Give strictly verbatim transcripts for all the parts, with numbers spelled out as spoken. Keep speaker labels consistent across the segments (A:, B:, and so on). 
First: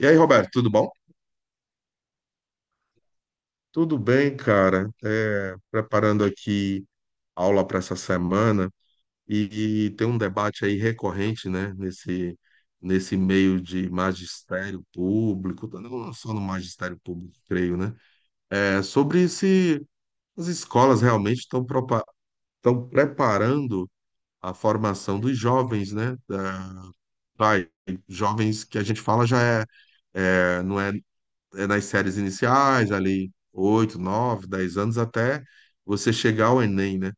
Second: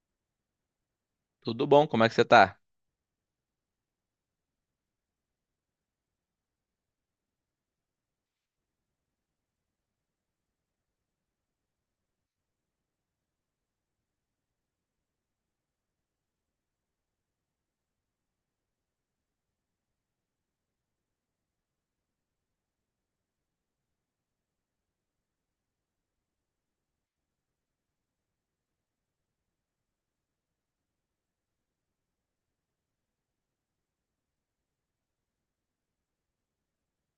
A: E aí, Roberto, tudo bom?
B: Tudo bom? Como é que você tá?
A: Tudo bem, cara? É, preparando aqui aula para essa semana e, e tem um debate aí recorrente, né? Nesse, nesse meio de magistério público, não só no magistério público, creio, né? É sobre se as escolas realmente estão propa- estão preparando a formação dos jovens, né? Da- vai, Jovens que a gente fala já é, é, não é é, nas séries iniciais, ali, oito nove dez anos, até você chegar ao Enem, né?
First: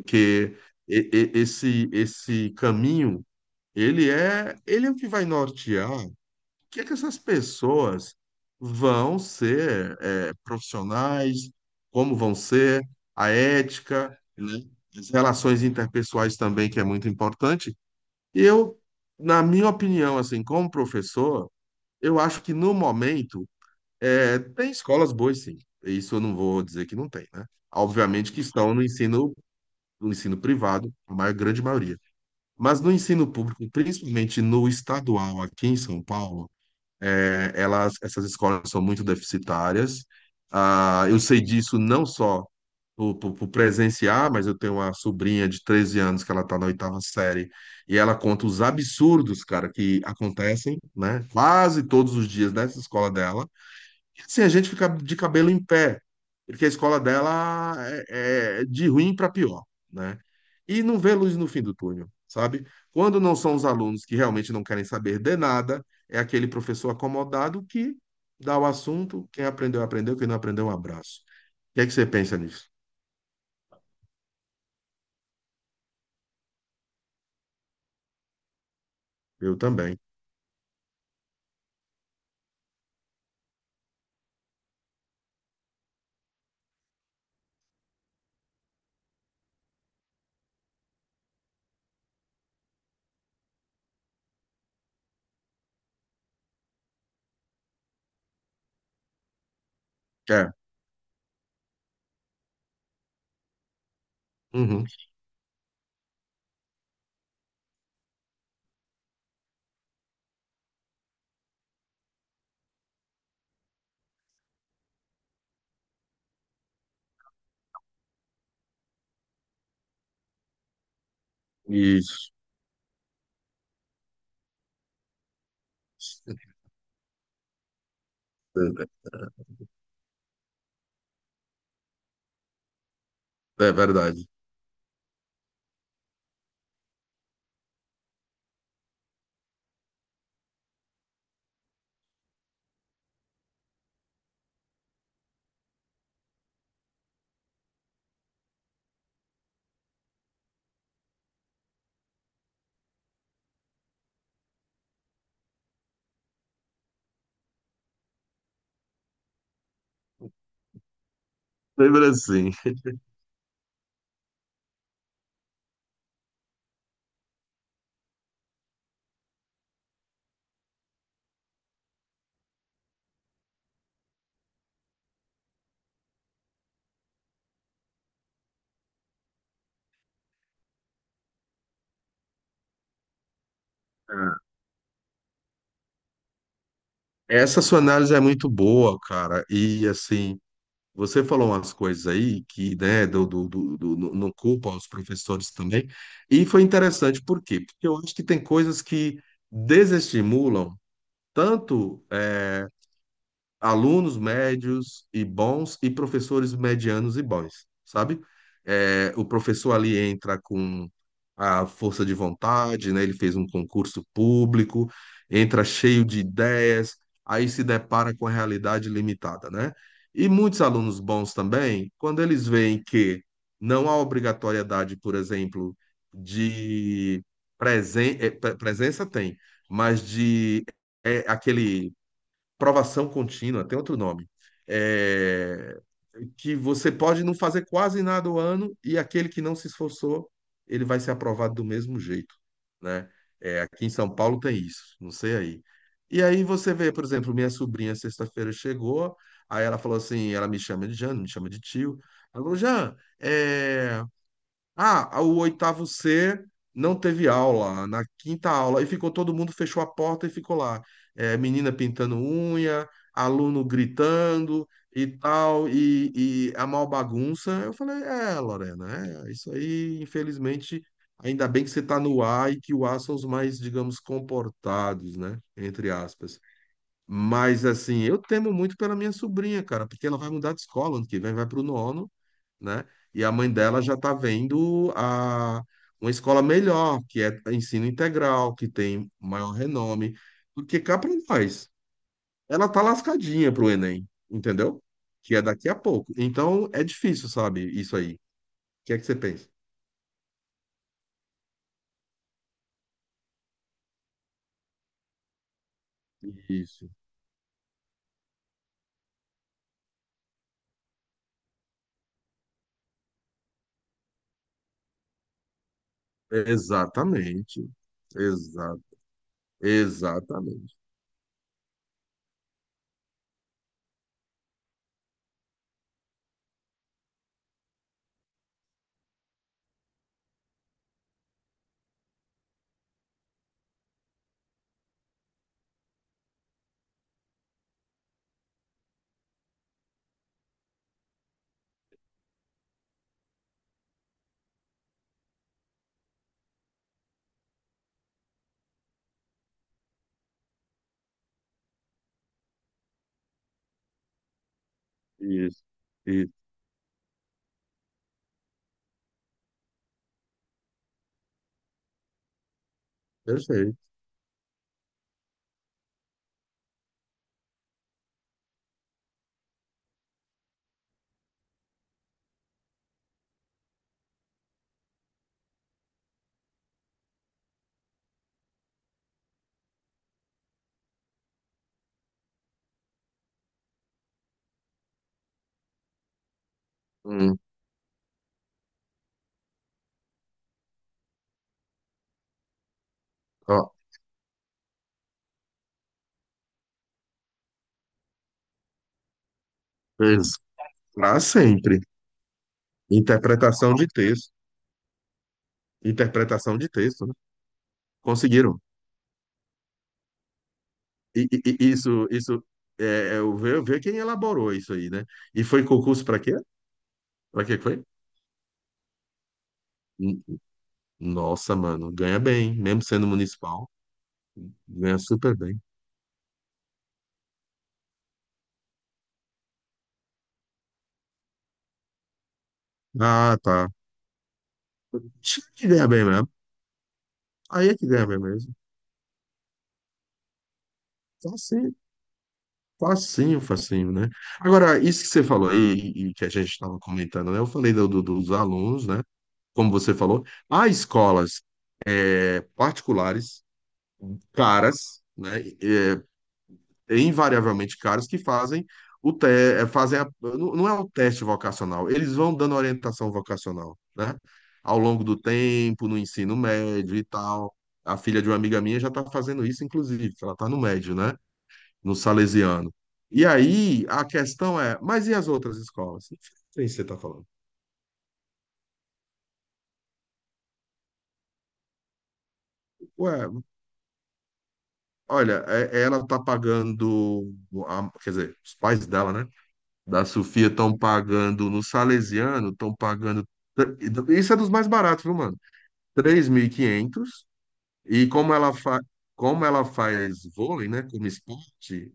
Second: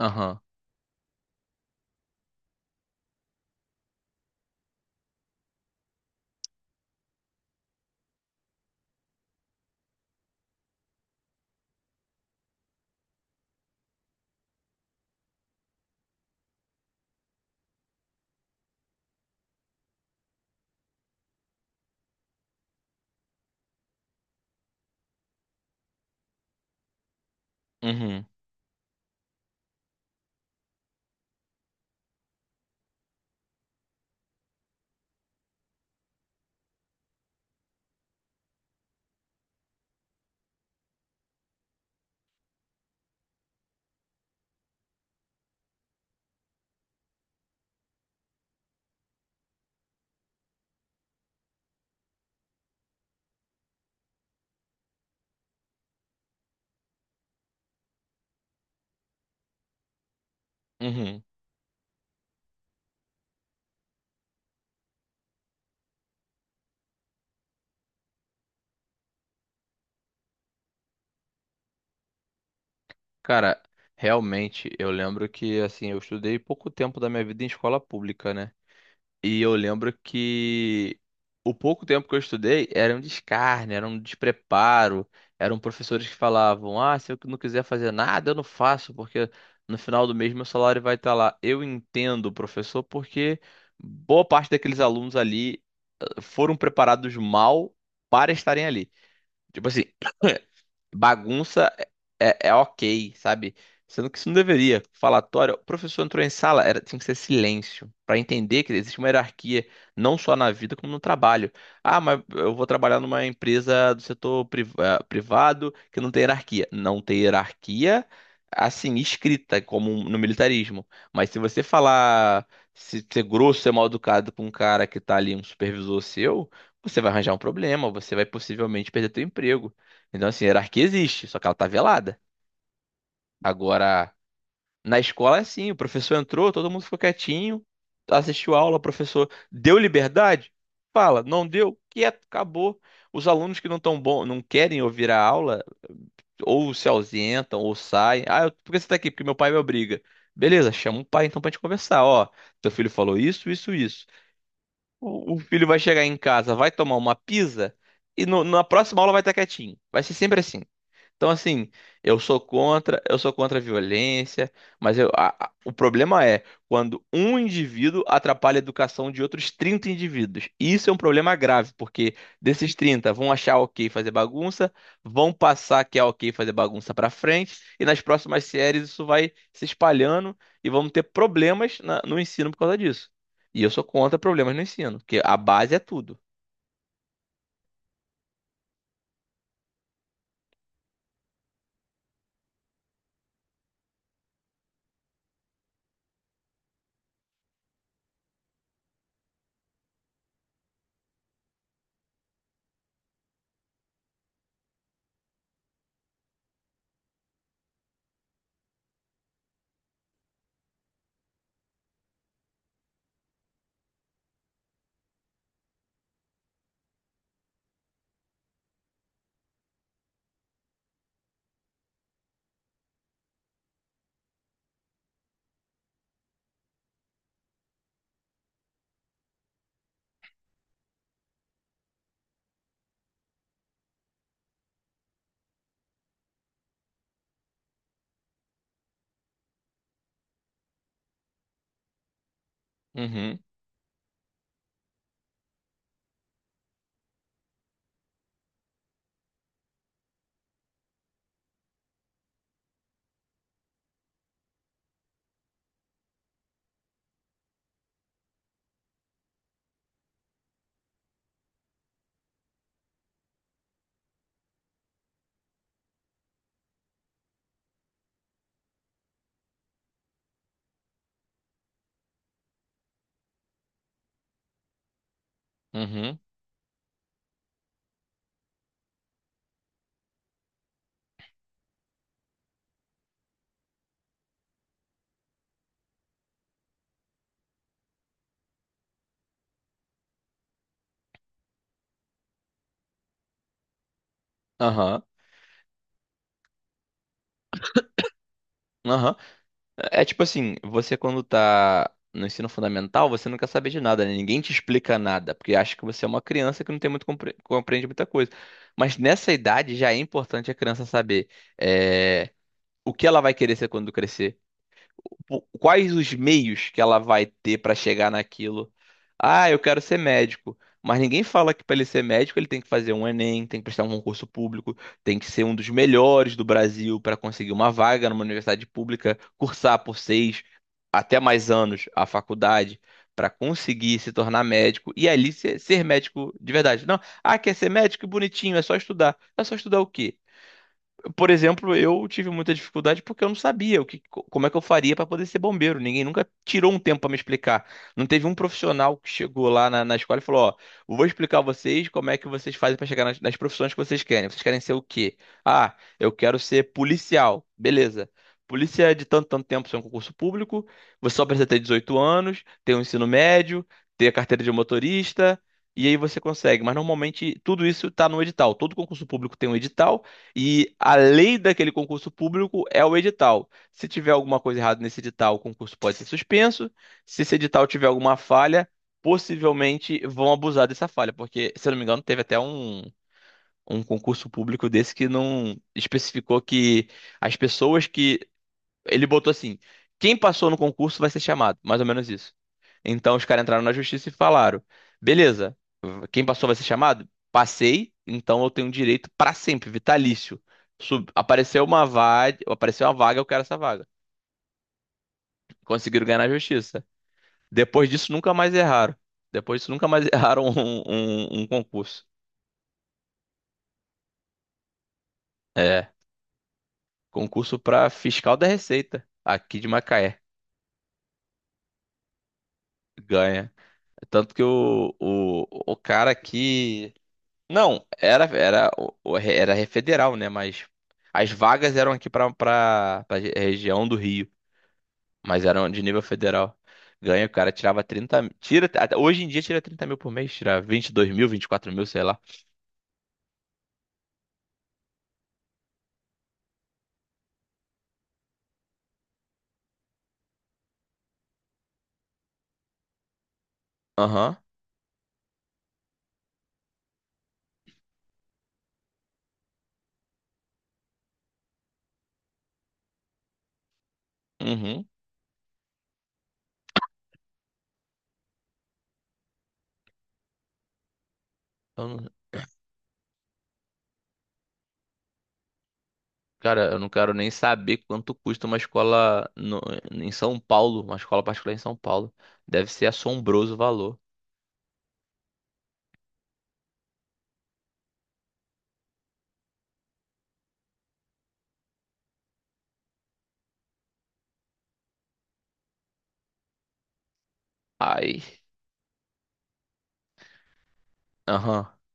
B: Aham.
A: e- e- esse, esse caminho, ele é, ele é o que vai nortear o que é que essas pessoas vão ser é, profissionais, como vão ser, a ética, né? As relações interpessoais também, que é muito importante. E eu, na minha opinião, assim, como professor, eu acho que no momento é, tem escolas boas, sim. Isso eu não vou dizer que não tem, né?
B: Uhum.
A: Obviamente que estão no ensino, no ensino privado, a maior, grande maioria. Mas no ensino público, principalmente no estadual aqui em São Paulo, é, elas, essas escolas são muito deficitárias. Ah, eu sei disso não só por, por, por presenciar, mas eu tenho uma sobrinha de treze anos que ela está na oitava série e ela conta os absurdos, cara, que acontecem, né? Quase todos os dias nessa escola dela e assim, a gente fica de cabelo em pé, porque a escola dela é, é de ruim para pior, né? E não vê
B: Uhum.
A: luz no fim do túnel, sabe? Quando não são os alunos que realmente não querem saber de nada, é aquele professor acomodado que dá o assunto, quem aprendeu, aprendeu, quem não aprendeu, um abraço. O que é que você pensa nisso?
B: Cara, realmente, eu lembro que, assim, eu estudei pouco tempo da minha vida em escola pública, né? E eu
A: Eu
B: lembro
A: também.
B: que o pouco tempo que eu estudei era um descarne, era um despreparo, eram professores que falavam: ah, se eu não quiser fazer nada, eu não faço, porque no final do mês meu salário vai estar lá. Eu entendo, professor, porque boa parte daqueles alunos ali eh, foram preparados mal para estarem ali. Tipo assim,
A: É.
B: bagunça é, é é ok, sabe? Sendo que isso não deveria.
A: Uhum.
B: Falatório, o professor entrou em sala, era, tinha que ser silêncio, para entender que existe uma hierarquia, não só na vida, como no trabalho. Ah, mas eu vou trabalhar numa empresa do setor priv- eh, privado que não tem hierarquia. Não tem hierarquia, assim, escrita, como no militarismo. Mas se você
A: Isso.
B: falar, se ser grosso, ser mal educado com um cara que tá ali, um supervisor seu, você vai arranjar um problema, você vai possivelmente perder teu emprego. Então, assim, a hierarquia existe, só que ela tá velada.
A: É
B: Agora,
A: verdade.
B: na escola é assim, o professor entrou, todo mundo ficou quietinho, assistiu a aula, o professor deu liberdade, fala, não deu, quieto, acabou. Os alunos que não tão bom, não querem ouvir a aula, ou se ausentam, ou saem. Ah, eu- por que você tá aqui? Porque meu pai me obriga. Beleza, chama o pai então pra gente conversar. Ó, teu filho falou isso, isso, isso. O, o filho vai chegar em casa, vai tomar uma pizza e no- na próxima aula vai estar quietinho. Vai ser sempre assim. Então, assim,
A: Lembra
B: eu sou
A: assim.
B: contra, eu sou contra a violência, mas eu, a- a- o problema é quando um indivíduo atrapalha a educação de outros trinta indivíduos. Isso é um problema grave, porque desses trinta vão achar ok fazer bagunça, vão passar que é ok fazer bagunça pra frente, e nas próximas séries isso vai se espalhando e vamos ter problemas na- no ensino por causa disso. E eu sou contra
A: É.
B: problemas no ensino, porque a base é tudo.
A: Essa sua análise é muito boa, cara. E assim, você falou umas coisas aí que, né, do, do, do, do- no- não culpa os professores também, e foi interessante, por quê? Porque eu acho que tem coisas que desestimulam tanto eh, alunos médios e bons e professores medianos e bons, sabe? É, o professor ali entra com a força de vontade, né? Ele fez um concurso público, entra cheio de ideias, aí se depara com a realidade limitada, né? E muitos alunos bons também, quando eles veem que não há obrigatoriedade, por exemplo, de presen eh, pre- presença tem, mas de é, aquele provação contínua, tem outro nome, é, que você pode não fazer quase nada o ano e aquele que não se esforçou, ele vai ser aprovado do mesmo jeito, né?
B: Uhum,
A: É, aqui em São Paulo tem isso, não sei aí. E aí você vê, por exemplo, minha sobrinha sexta-feira chegou, aí ela falou assim, ela me chama de Jean, não me chama de tio. Ela falou, Jean, é, ah, o oitavo C não teve aula, na quinta aula, e ficou todo mundo, fechou a porta e ficou lá. É, menina pintando unha, aluno gritando e tal, e, e a mal bagunça. Eu falei, é, Lorena, é, isso aí, infelizmente, ainda bem que você está no A e que o A são os mais, digamos, comportados, né? Entre
B: uhum,
A: aspas. Mas, assim, eu temo muito pela minha sobrinha, cara, porque ela vai mudar de escola ano que vem, vai para o nono, né? E a mãe dela já está vendo a, uma escola melhor, que é ensino integral, que tem maior renome. Porque cá para nós, ela tá lascadinha pro Enem, entendeu?
B: aham,
A: Que é daqui a pouco. Então é difícil, sabe, isso aí. O que é que você
B: aham.
A: pensa?
B: É é tipo assim, você quando tá no ensino fundamental, você não quer saber de nada, né? Ninguém te explica nada, porque acha que você é uma criança que não
A: Isso.
B: tem muito compre- compreende muita coisa. Mas nessa idade já é importante a criança saber é, o que ela vai querer ser quando crescer, o- quais os meios que ela vai ter
A: Exatamente.
B: para chegar naquilo.
A: Exato.
B: Ah, eu quero ser médico.
A: Exatamente.
B: Mas ninguém fala que para ele ser médico ele tem que fazer um Enem, tem que prestar um concurso público, tem que ser um dos melhores do Brasil para conseguir uma vaga numa universidade pública, cursar por seis até mais anos a faculdade para conseguir se tornar médico e ali ser, ser médico de verdade. Não, ah, quer ser médico? Que bonitinho, é só estudar. É só estudar o quê? Por exemplo, eu tive muita dificuldade porque eu não sabia o que, co- como é que eu faria para poder ser bombeiro. Ninguém nunca tirou um tempo para me explicar. Não teve um profissional que chegou lá na, na escola e falou: ó, eu vou explicar a vocês como é que vocês fazem para chegar nas, nas profissões que vocês querem. Vocês querem ser o quê?
A: Isso.
B: Ah, eu
A: Isso.
B: quero ser policial. Beleza. Polícia é de tanto, tanto tempo, isso é um concurso público. Você só precisa ter dezoito anos, ter um ensino médio,
A: Perfeito.
B: ter a carteira de motorista. E aí você consegue, mas normalmente tudo isso está no edital. Todo concurso público tem um edital e a lei daquele concurso público é o edital. Se tiver alguma coisa errada nesse edital, o concurso pode ser suspenso. Se esse edital tiver alguma falha, possivelmente vão abusar dessa falha, porque, se eu não me engano, teve até um, um concurso público desse que não especificou que as
A: Hum.
B: pessoas que ele botou assim: quem passou no concurso vai ser chamado, mais ou menos isso. Então os caras entraram
A: Ó,
B: na justiça e falaram: beleza, quem passou vai ser chamado? Passei, então eu tenho direito pra sempre, vitalício. Sub-
A: para
B: Apareceu
A: sempre.
B: uma vaga, apareceu uma vaga, eu quero essa
A: Interpretação
B: vaga.
A: de texto.
B: Conseguiram ganhar na
A: Interpretação de
B: justiça.
A: texto, né?
B: Depois disso, nunca mais
A: Conseguiram.
B: erraram. Depois disso, nunca mais erraram um,
A: E, e-
B: um- um
A: e
B: concurso.
A: isso, isso é, é, eu ver, ver quem elaborou isso aí, né? E foi
B: É,
A: concurso para quê? Para que
B: concurso
A: foi?
B: pra fiscal da Receita, aqui de Macaé.
A: N- Nossa, mano, ganha bem, mesmo sendo
B: Ganha.
A: municipal,
B: Tanto que o,
A: ganha super
B: o,
A: bem.
B: o cara aqui. Não, era era o- o- era re- federal, né? Mas as vagas eram aqui para para
A: Ah, tá.
B: região do Rio, mas
A: Tinha que
B: eram de
A: ganhar
B: nível
A: bem mesmo.
B: federal. Ganha, o cara
A: Aí é
B: tirava
A: que ganha bem
B: trinta, mi-
A: mesmo.
B: tira até- hoje em dia tira trinta mil por mês, tira vinte, e dois mil, vinte e quatro
A: Facinho,
B: mil, sei lá.
A: facinho, facinho, né? Agora, isso que você falou aí, e e que a gente estava comentando, né? Eu falei do, do- dos alunos, né? Como você falou, há escolas é, particulares
B: Aham,
A: caras, né, invariavelmente caros que fazem o te, eh, fazem a- não não é o teste vocacional, eles vão dando orientação vocacional, né? Ao
B: uhum.
A: longo do tempo, no ensino médio e tal. A filha de uma amiga minha já está fazendo isso, inclusive, que ela está no médio, né?
B: Eu
A: No
B: não-
A: Salesiano. E aí a questão é, mas e as outras escolas? É
B: cara,
A: isso que
B: eu
A: você
B: não
A: está
B: quero
A: falando.
B: nem saber quanto custa uma escola no- em São Paulo, uma escola particular em São Paulo. Deve ser
A: Ué,
B: assombroso o valor.
A: olha, é- ela está pagando, a- quer dizer, os pais dela, né? Da Sofia estão pagando no Salesiano, estão pagando. Isso é dos mais baratos, viu, mano? Três mil e quinhentos. E
B: Ai,
A: como ela fa... como ela faz vôlei, né, como
B: aham.
A: esporte,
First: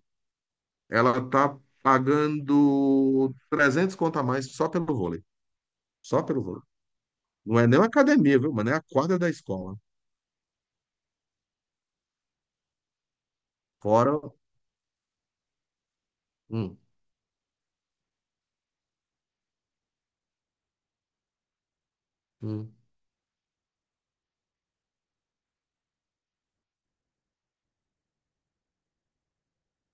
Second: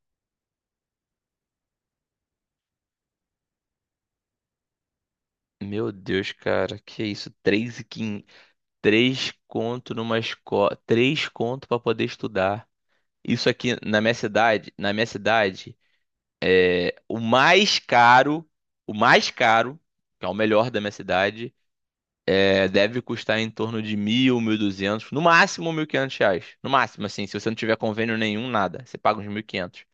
A: ela tá pagando trezentos conto a mais só pelo vôlei.
B: Meu
A: Só
B: Deus,
A: pelo vôlei.
B: cara, que isso?
A: Não é nem uma
B: três mil e quinhentos.
A: academia, viu, mano? É a quadra da
B: Três
A: escola.
B: conto numa escola, três conto pra poder estudar. Isso aqui na minha
A: Fora.
B: cidade, na minha cidade,
A: Hum,
B: é o mais caro, o mais caro, que é o melhor da minha cidade, é,
A: hum,
B: deve custar em torno de mil, mil e duzentos, no máximo mil e quinhentos reais, no máximo assim, se você não tiver convênio nenhum, nada, você paga uns mil e quinhentos.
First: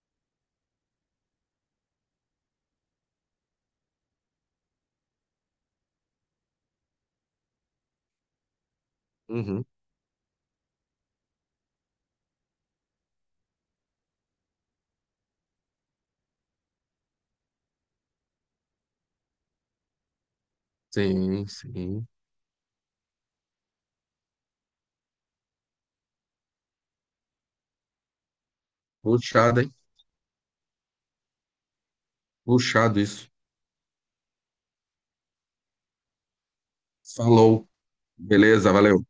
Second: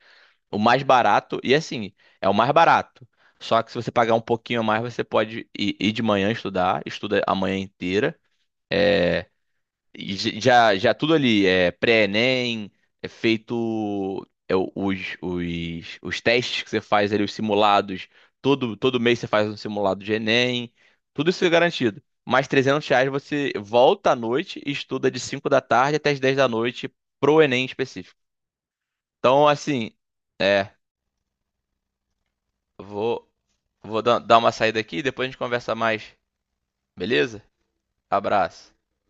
B: O mais barato e assim é o mais barato. Só que se você pagar um pouquinho a mais, você pode ir, ir de manhã estudar, estuda a manhã inteira. é,
A: uhum.
B: e j- Já, já tudo ali, é pré-ENEM, é feito é, o- os, os, os testes que você faz ali, os simulados, todo, todo mês você faz um simulado de ENEM, tudo isso
A: Sim,
B: é garantido.
A: sim.
B: Mais trezentos reais você volta à noite e estuda de cinco da tarde até as dez da noite pro ENEM específico. Então,
A: Puxado, hein?
B: assim, é,
A: Puxado
B: vou,
A: isso.
B: vou dar dar uma saída aqui e depois a gente conversa mais, beleza?
A: Falou. Beleza,
B: Abraço.
A: valeu.